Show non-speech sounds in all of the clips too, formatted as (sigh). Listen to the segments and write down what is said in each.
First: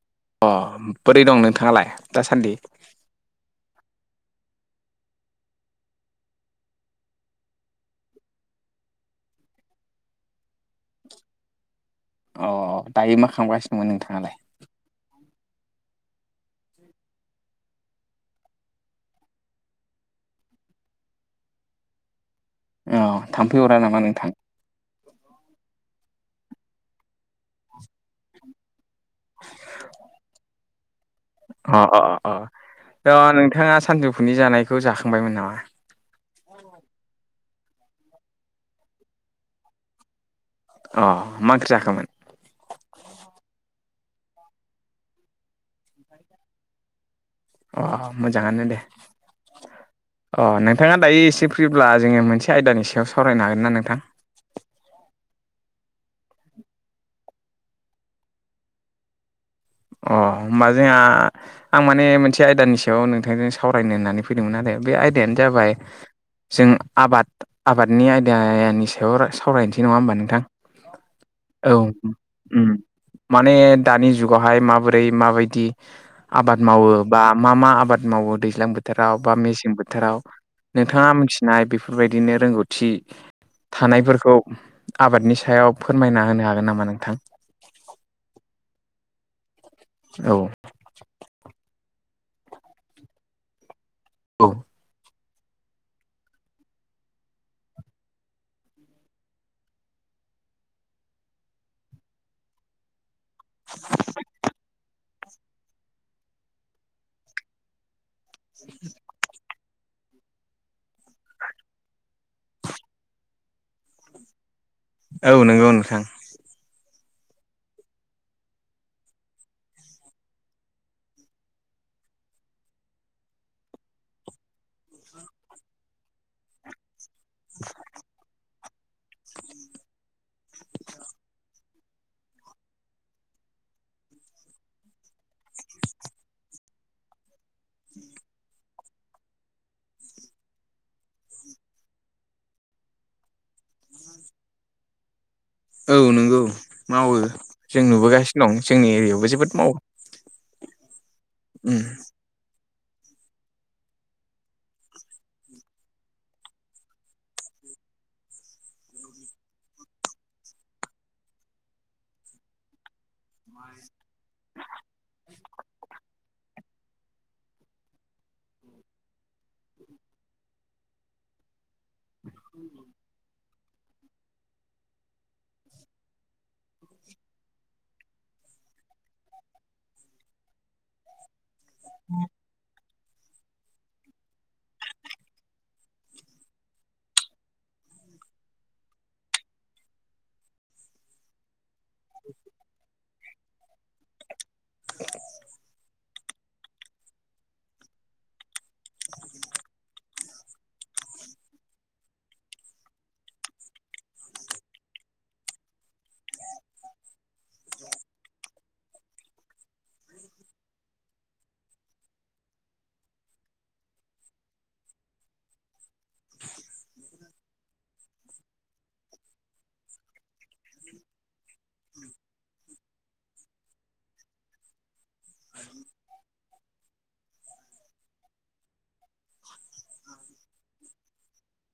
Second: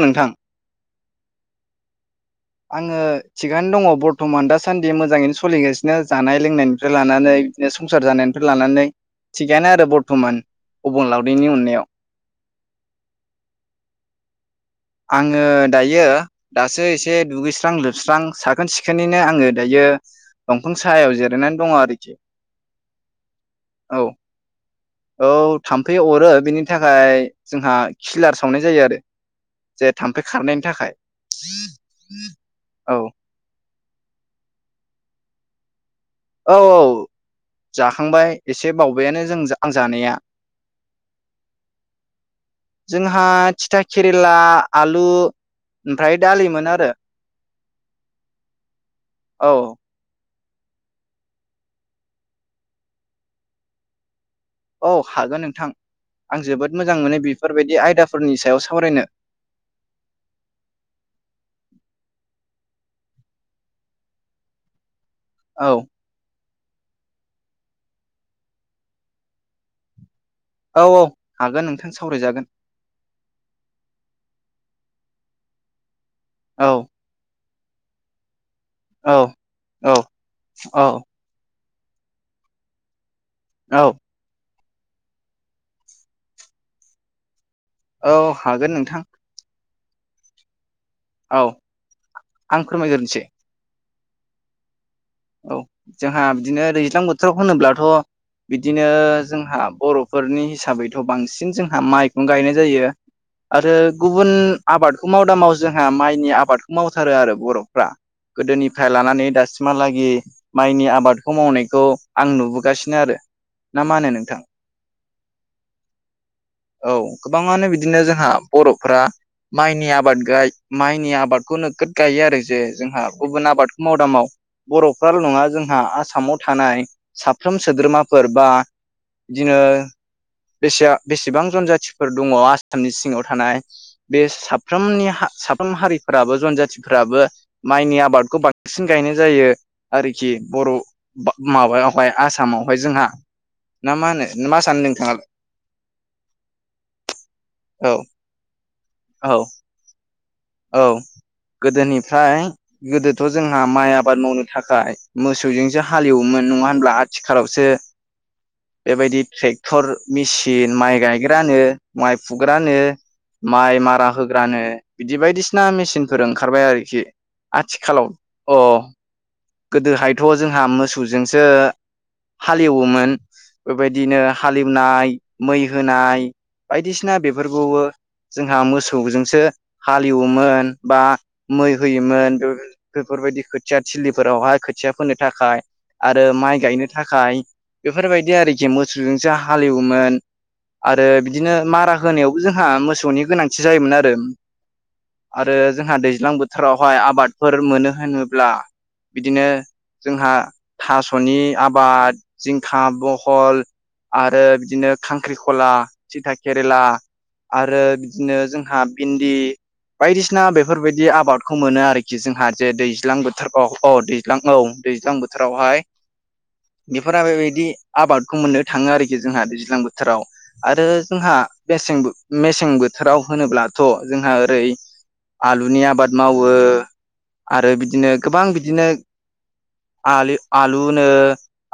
नोंथां अ बोरै दं नोंथाङालाय दासान्दि? आङो थिगानो दङ बर्थमान दासान्दि मोजाङैनो सोलिगासिनो जानाय लोंनायनिफ्राय लानानै बिदिनो संसार जानायनिफ्राय लानानै थिगानो आरो बर्थ'मान अबंलावरिनि अननायाव। अ दायो मा खालामगासिनो दंमोन नोंथाङालाय? आङो दायो दासो एसे दुगैस्रां लोबस्रां साखोन सिखोनैनो आङो दायो दंफां साहायाव जिरायनानै दङ आरोखि। अ थामफै अरा औ नामा नोंथां? औ थाम्फै अरो बेनि थाखाय जोंहा खिलार सावनाय जायो आरो। जे थाम्फै खारनायनि थाखाय अ अ अ औ थ' नोंथाङा सानजौ फुनि जानायखौ जाखांबायमोन नामा? औ औ जाखांबाय एसे बावबायानो जों आं जानाया अ मा आंख्रि जाखोमोन ओमफ्राय-? जोंहा थिथा केेरेला आलु ओमफ्राय दालिमोन आरो। अ मोजाङानो दे औ अ नोंथाङा दायो एसे फ्रिब्ला जोङो मोनसे आयदानि सायाव सावरायनो हागोन ना नोंथां? औ हागोन नोंथां आं जोबोद मोजां मोनो बेफोरबायदि आयदाफोरनि सायाव सावरायनो अ होनोमबा जोंहा आं माने मोनसे आयदानि सायाव नोंथांजों सावरायनो होननानै फैदोंमोन आरो बे आयदायानो औ जाबाय जों आबाद आबादनि आयदानि सायाव सावरायनोसै नङा होमबा नोंथां औ औ हागोन औ नोंथां सावरायजागोन उम माने दानि जुगावहाय माबोरै माबायदि आबाद औ मावो। बा मा मा आबाद मावो दैज्लां औ बोथोराव बा मेसें औ बोथोराव औ नोंथाङा मिथि नाय बेफोरबायदिनो रोंगौथि औ थानायफोरखौ आबादनि सायाव फोरमायना होनो हागोन नामा नोंथां? औ हागोन नोंथां औ औ आं फोरमायग्रोनोसै। औ औ जोंहा बिदिनो दैज्लां बोथोराव होनोब्लाथ' बिदिनो जोंहा बर'फोरनि हिसाबैथ' बांसिन जोंहा माइखौनो गायनाय जायो। आरो गुबुन आबाद माव दामाव जोंहा माइनि आबादखौ मावथारो आरो बर'फ्रा गोदोनिफ्राय लानानै दासिमहालागै माइनि आबादखौ मावनायखौ आं नुबोगासिनो आरो ना मा होनो नोंथां? औ नंगौ नोंथां औ गोबाङानो बिदिनो जोंहा बर'फ्रा माइनि आबाद ग माइनि आबादखौ नोगोद गायो आरो जे जोंहा गुबुन आबादखौ मावदां माव बर'फ्राल' नङा जोंहा आसामाव थानाय साफ्रोम सोद्रोमाफोर बा बिदिनो बेसे बेसेबां गुबुन जाथिफोर दङ आसामनि सिङाव थानाय बे साफ्रोमनि साफ्रोम हारिफोराबो जनजाथिफोराबो माइनि आबादखौ बांसिन गायनाय जायो आरोखि बर'। माबायावहाय आसामावहाय जोंहा ना मा होनो मा आसाम नोंथाङालाय औ नंगौ मावो जों औ नुबोगासिनो दं जोंनि एरियायावबो औ जोबोद मावो। औ उम गोदोनिफ्राय गोदोथ' जोंहा माइ आबाद मावनो थाखाय मोसौजोंसो हालेवोमोन नङा होनब्ला आथिखालावसो (inaudible) बेबायदि ट्रेक्टर मेसिन माइ गायग्रानो, माइ फुग्रानो माइ मारा होग्रानो बिदि बायदिसिना मेसिनफोर ओंखारबाय आरोखि आथिखालाव अ गोदोहायथ' जोंहा मोसौजोंसो हालेवोमोन बेबायदिनो हालेवनाय मै होनाय बायदिसिना बेफोरखौबो जोंहा मोसौजोंसो हालेवोमोन बा मै होयोमोन बेफोरबायदि खोथिया थिलि फोरावहाय खोथिया फोनो थाखाय आरो माइ गायनो थाखाय बेफोरबायदि आरोखि मोसौजोंसो हालेवोमोन। आरो बिदिनो मारा होनायावबो जोंहा मोसौनि गोनांथि जायोमोन आरो आरो जोंहा दैज्लां बोथोरावहाय आबादफोर मोनो होनोब्ला। बिदिनो जोंहा थास'नि आबाद जिंखा, बहल, आरो बिदिनो खांख्रिखला, थिथा केरेला, आरो बिदिनो जोंहा भिन्दि बायदिसिना बेफोरबायदि आबादखौ मोनो आरोखि जोंहा जे दैज्लां बोथोराव। अ' दैज्लां औ दैज्लां बोथोरावहाय बेफोरा बेबायदि आबादखौ मोननो थाङो आरोखि जोंहा दैज्लां बोथोराव। आरो जोंहा मेसें बो मेसें बोथोराव होनोब्लाथ' जोंहा ओरै आलुनि आबाद मावो आरो बिदिनो गोबां बि दिनो आलु आलुनो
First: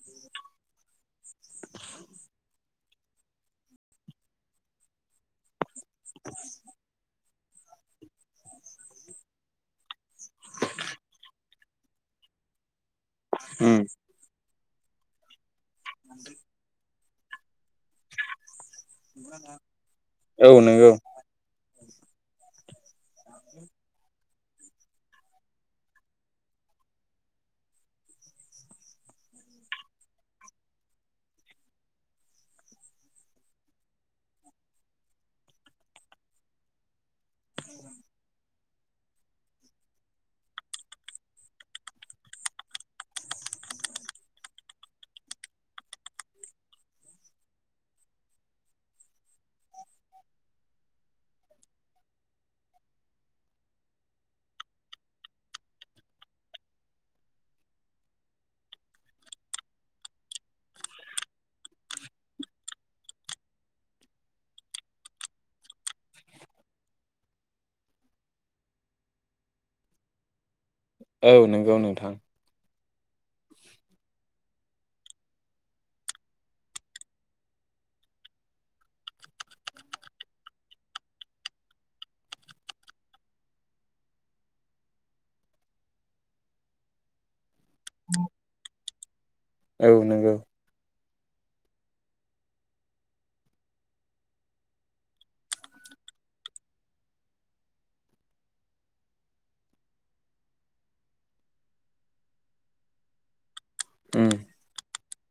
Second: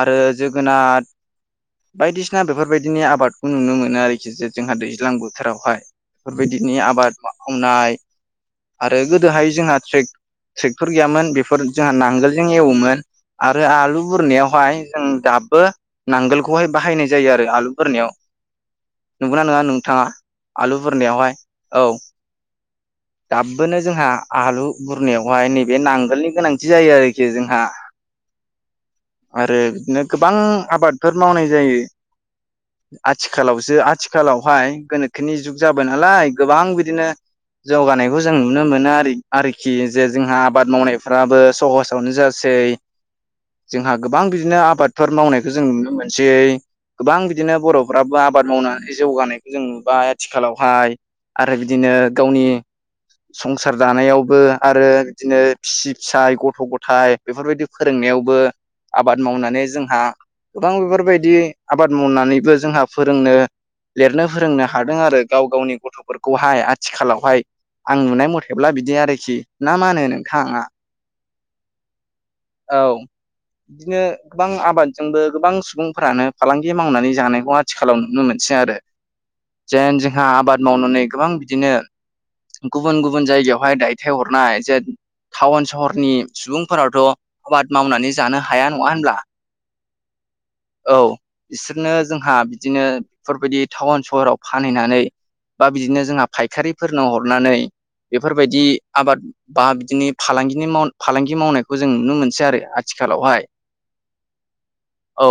आरो जोगोनात बायदिसिना बेफोरबायदिनि आबादखौ नुनो मोनो आरोखि जे जोंहा दैज्लां बोथोरावहाय। फोरबायदिनि आबाद मावनाय। आरो गोदोहाय जोंहा ट्रेक ट्रेकफोर गैयामोन बेफोर जोंहा नांगोलजों एवोमोन आरो उम आलु बुरनायावहाय जों दाबो नांगोलखौहाय बाहायनाय जायो आरो आलु बुरनायाव। नोंगौना नङा नोंथाङा औ आलु नंगौ बुरनायावहाय औ। दाबोनो जोंहा आलु बुरनायावहाय नैबे नांगोलनि गोनां दि जायो आरोखि जोंहा आरो बिदिनो गोबां आबादफोर मावनाय जायो। आथिखालावसो आथिखालावहाय गोनोखोनि जुग जाबाय नालाय गोबां बिदिनो जौगानायखौ जों नुनो मोनो आरो आरोखि जे जोंहा आबाद मावनायफ्राबो सहसावनो जासै। जोंहा गोबां बिदिनो आबादफोर मावनायखौ जों नुनो मोनसै गोबां बिदिनो बर'फ्राबो आबाद मावनानै जौगानायखौ जों नुबाय आथिखालावहाय। आरो बिदिनो गावनि संसार जानायावबो आरो बिदिनो फिसि फिसाय गथ थ' गथाइ बेफोरबायदि फोरोंनायावबो आबाद मावनानै जोंहा गोबां बेफोरबायदि आबाद मावनानैबो जोंहा फोरोंनो लिरनो फोरोंनो हादों आरो गाव गावनि गथ'फोरखौहाय आथिखालावहाय। आं नुनाय मथेब्ला बिदि आरोखि ना मा होनो नोंथाङा? औ नंगौ नोंथां। औ। बिदिनो गोबां आबादजोंबो गोबां सुबुंफोरानो फालांगि मावनानै जानायखौ आ थिखालाव नुनो मोनसै आरो जेन जोंहा आबाद मावनानै गोबां बिदिनो गुबुन गुबुन जायगायावहाय दायथाय हरनाय जे टाउन सहरनि सुबुंफोरावथ' आबाद मावनानै जानो हाया नङा होनब्ला औ नोंगौ। औ बिसोरनो जोंहा बिदिनो बेफोरबायदि टाउन सहराव फानहैनानै बा बिदिनो जोंहा फायखारिफोरनो हरनानै बेफोरबायदि आबाद बा बिदिनि फालांगिनि माव फालांगि मावनायखौ जों नुनो मोनसै आरो आथिखालावहाय। उम। औ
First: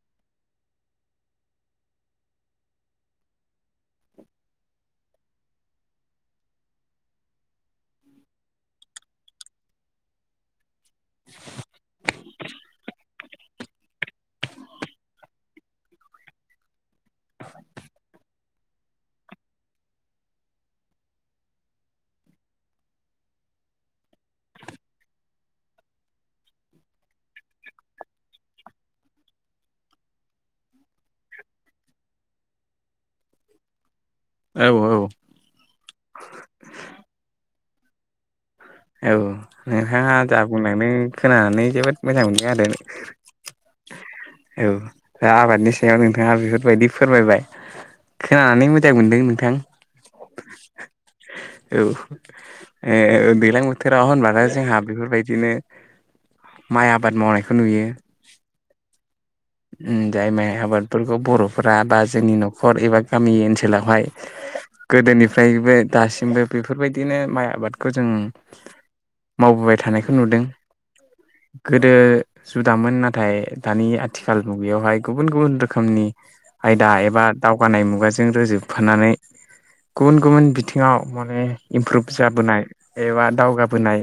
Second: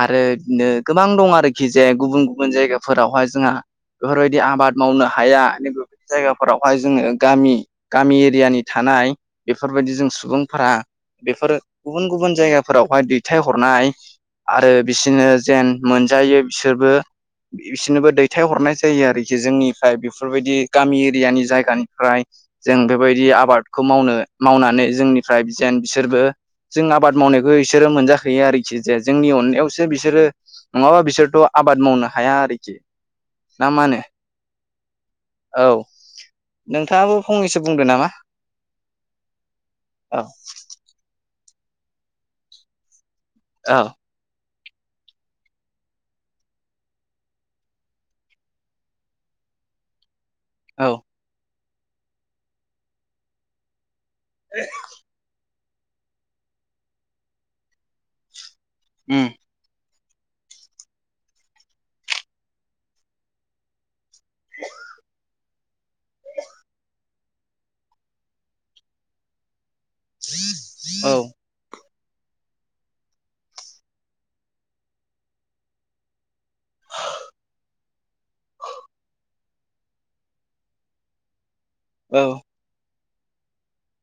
आरो बिदिनो गोबां दं आरोखि जे गुबुन गुबुन जायगाफोरावहाय जोंहा बेफोरबायदि आबाद मावनो हाया बेबायदि जायगाफोरावहाय जोङो गामि गामि एरियानि थानाय बेफोरबायदि जों सुबुंफोरा बेफोरो गुबुन गुबुन जायगाफोरावहाय दैथायहरनाय। आरो बिसोरनो जेन मोनजायो बिसोरबो बिसिनोबो दैथाय हरनाय जायो आरोखि जोंनिफ्राय बेफोरबायदि गामि एरियानि जायगानिफ्राय। जों बेबायदि आबादखौ मावनो मावनानै जोंनिफ्राय जेन बिसोरबो जों आबाद मावनायखौ इसोरो मोनजा हैयो आरोखि। जे जोंनि अननायावसो बिसोरो नङाबा बिसोरथ' आबाद मावनो हाया आरोखि। ना मानो औ औ। औ नोंथाङाबो फंनैसो बुंदो नामा? औ नोंथांङा औ जा बुंलांनो खोनानानै जोबोद मोजां मोनदों आरो। औव औ दा आबादनि सायाव नोंथांङा बेफोरबायदि फोरमायबाय खोनानानै मोजां मोनदों नोंथां। औव औ ओ दैलां बो बोथोराव होनबानोथाय जोंहा बेफोरबायदिनो माइ आबाद मावनायखौ नुयो। (unintelligible) जाय माइ आबादफोरखौ बर'फोरा बा जोंनि न'खर एबा गामि ओनसोलावहाय। गोदोनिफ्रायबो दासिमबो बेफोरबायदिनो माइ आबादखौ जों मावबोबाय थानायखौ नुदों। औ गोदो जुदामोन नाथाय दानि आथिखाल मुगायावहाय गुबुन गुबुन रोखोमनि आयदा एबा दावगानाय मुगाजों रोजोबफानानै। गुबुन गुबुन बिथिंङाव माने इमप्रुभ औ जाबोनाय एबा दावगाबोनाय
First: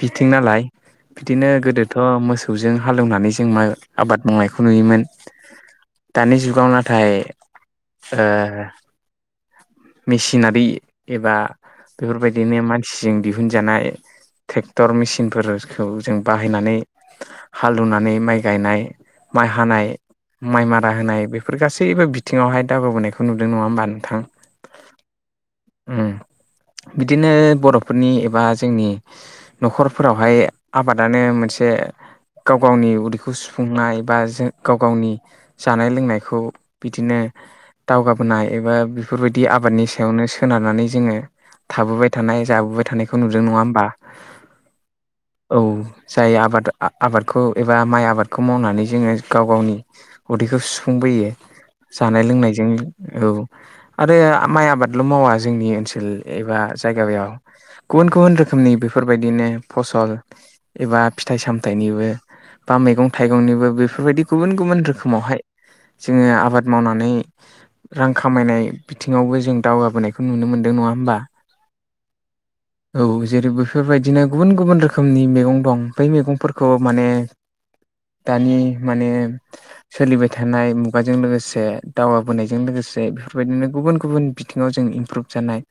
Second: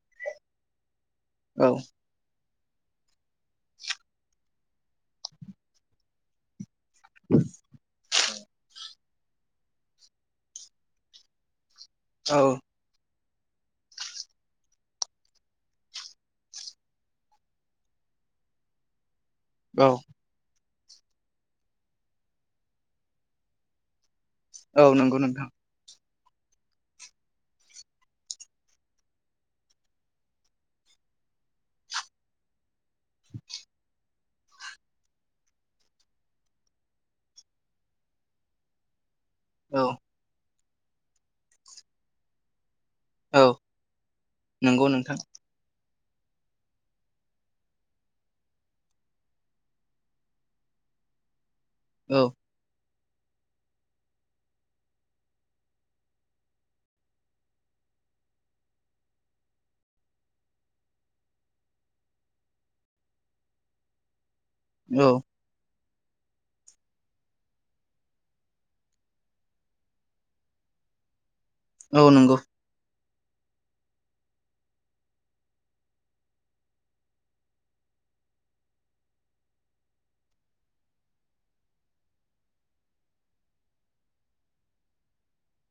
बिथिं नालाय बिदिनो औ गोदोथ' मोसौव मोसौजों हालेवनानै जों मा आबाद मावनायखौ नुयोमोन दानि जुगावना थाय मेसिनारि एबा औ बेफोरबायदिनो मानसि इसिं दिहुनजानाय ट्रेक्टर मेसििनफोरखौ जों बाहायनानै हालदुनानै माइ गायनाय माइ औ हानाय माइ मारा होनाय बेफोर गासैबो बिथिङावहाय दावगाबोनायखौ नुदों नंङा होमबा नोंथां औ नंगौ नोंथां। ओम बिदिनो बर'फोरनि एबा जोंनि न'खरफोरावहाय आबादानो मोनसे गाव गावनि उदैखौ सुफुंनाय बा जों गाव गावनि जानाय लोंनायखौ बिदिनो दावगाबोनाय एबा बेफोरबायदि आबादनि औ सायावनो सोनारनानै जोंङो थाबोबाय थानाय जाबोबाय थानाय। खौ नुदों औ नंङा होमबा नंगौ नोंथां औ जाय आबाद आबादखौ एबा माइ आबादखौ मावनानै जोंङो गाव गावनि उदैखौ सुफुंबोयो औ जानाय लोंनाय बे औ आरो माइ आबादल' मावा जोंनि ओनसोल एबा जायगायाव। गुबुन गुबुन रोखोमनि बेफोरबायदिनो फसल एबा फिथाइ सामथाइनिबो बा मैगं थाइगंनिबो बेफोरबायदि गुबुन गुबुन औ रोखोमावहाय जोंङो आबाद मावनानै रां खामायनाय बिथिंङावबो जों दावगाबोनायखौ नुनो मोन्दों नंङा होमबा। औ नंगौ। औ जेरै बेफोरबायदिनो गुबुन गुबुन रोखोमनि मैगं दं बै मैगंफोरखौ माने। दानि माने। सोलिबाय थानाय मुगाजों लोगोसे दावगाबोनायजों लोगोसे बेफोरबायदिनो गुबुन गुबुन। जों इमप्रु जआनाय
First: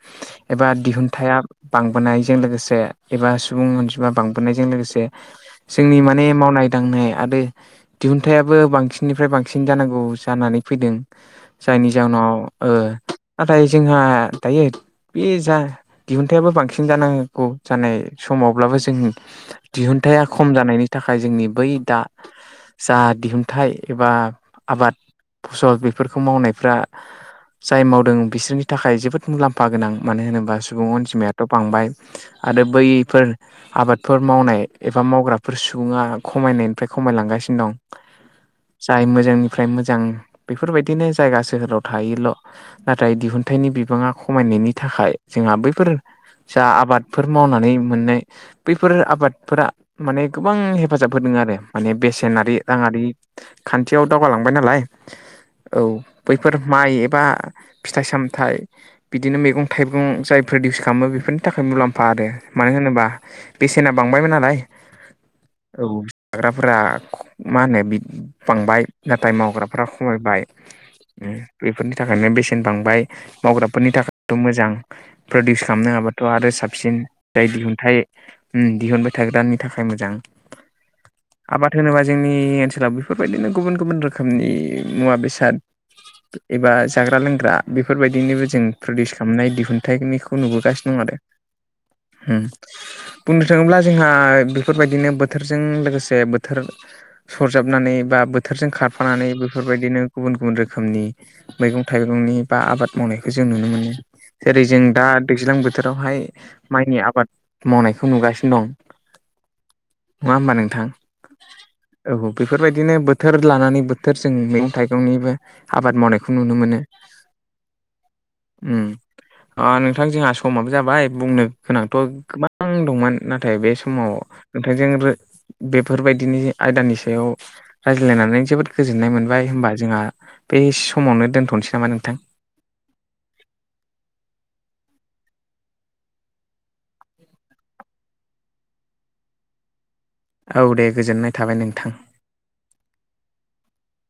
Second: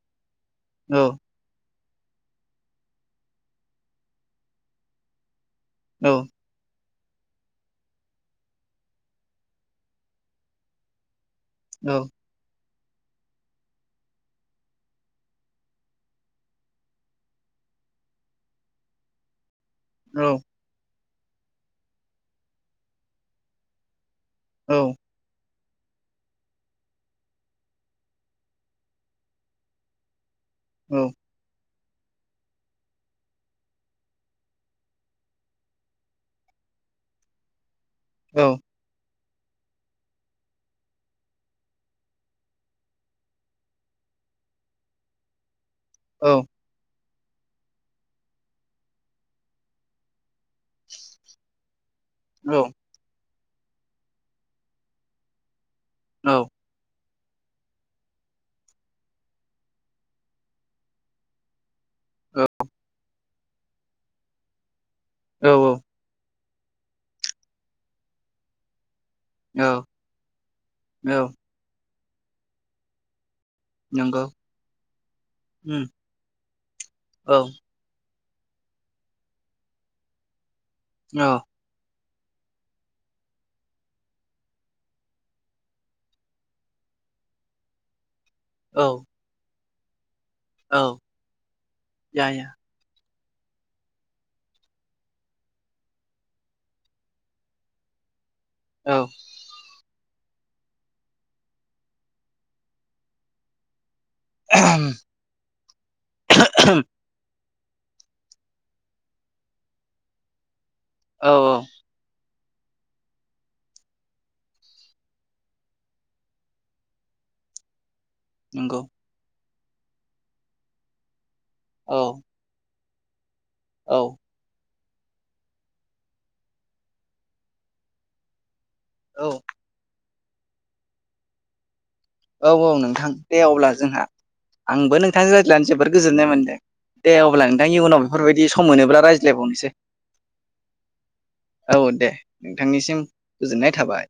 एबा औ दिहुन हाया बांबोनायजों लोगोसे एबा सुबुं अनजिमा बांबोनायजों लोगोसे जोंनि औ माने मावनाय दांनाय आरो दिहुनथायाइबो बांसिननिफ्राय बांसिन जानांगौ जानानै फैदों। जायनि औ जाहोनाव ओ नाथाय जोंहा दायो बे जा दिहुनथाइबो बांसिन जानांगौ जानाय समावब्लाबो जों दिहुनथाइ औ खम जानायनि नि थाखाय जोंनि बै दा जा दिहुनथाइ एबा औ आबाद फसल बेफोरखौ मावनायफ्रा जाय मावदों बिसोरनि थाखाय जोबोद मुलाम्फा गोनां मानो होनोबा सुबुं औ अनजिमायाथ' बांबाय आरो बैफोर आबादफोर मावनाय एबा मावग्राफोर सुबुङा खमायनायनिफ्राय खमायलांगासिनो दं। औ जाय मोजांनिफ्राय मोजां बेफोरबायदिनो जायगा सोहोराव थाहैयोल'। नाथाय दिहुनथाइनि बिबाङा खमायनायनि थाखाय जोंहा बैफोरो औ। जा आबादफोर मावनानै मोननाय बैफोर आबादफोरा माने गोबां हेफाजाब होदों आरो माने बेसे औ सेनारि राङारि खान्थियाव दावगालांबाय नालाय औ बैफोर माइ एबा फिथाइ सामथाइ बिदिनो मैगं थाइगं' जाय फ्रदिउस खालामो बेफोरनि थाखाय मुलाम्फा आरो मानो होनोबा बेसेना बांबायमोन नालाय औ औ। औ जाग्राफोरा मा होनो बि बांबाय। नाथाय औ मावग्राफ्रा खमायबाय औ ओम बेफोरनि थाखायनो बेसेन बांबाय। मावग्राफोरनि नंगौ थाखायथ' मोजां प्रदिउस उम खालामनो हाबाथ' आरो साबसिन औ दा इदि दिहुनथाइ ओम दिहुनबाय थाग्रानि थाखाय मोजां। औ। आबाद होनोबा जोंनि ओनसोलाव बेफोरबायदिनो गुबुन गुबुन रोखोमनि मुवा बेसाद एबा जाग्रा लोंग्रा बेफोरबायदिनिबो जों औ प्रडिउस खालामनाय दिहुनथाइनिखौ नुबोगासिनो औ दं आरो। या या बुंनो थाङोब्ला जोंहा बेफोरबायदिनो बोथोरजों लोगोसे बोथोर सरजाबनानै बा बोथोरजों औ खारफानानै बेफोरबायदिनो गुबुन गुबुन रोखोमनि मैगं थाइगंनि बा आबाद मावनायखौ जों नुनो मोनो। जेरै जों दा दैज्लां बोथोरावहाय माइनि आबाद मावनायखौ नुगासिनो दं। नङा होमबा नोंथां? औ औ बेफोरबायदिनो बोथोर लानानै बोथोर जों मैगं थाइगंनिबो आबाद मावनायखौ नुनो मोनो। (inaudible) नंगौ ओम ओ नोंथां जोंहा समाबो जाबाय बुंनो गोनांथ' औ गोबां दंमोन। नाथाय बे औ समाव नोंथांजों रो बेफोरबायदिनि आयदानि सायाव रायज्लायनानै जोबोद गोजोननाय मोनबाय होमबा जोंहा बे समावनो दोनथ'नोसै नामा नोंथां? औ औ नोंथां दे अब्ला जोंहा आंबो नोंथांनि रायज्लानो जोबोर गोजोननाय मोनदों। दे अब्ला नोंथांनि उनाव बेफोरबायदि सम मोनोब्ला रायज्लायबावनोसै। औ दे गोजोननाय थाबाय औ नोंथां। दे नोंथांनिसिम गोजोननाय थाबाय।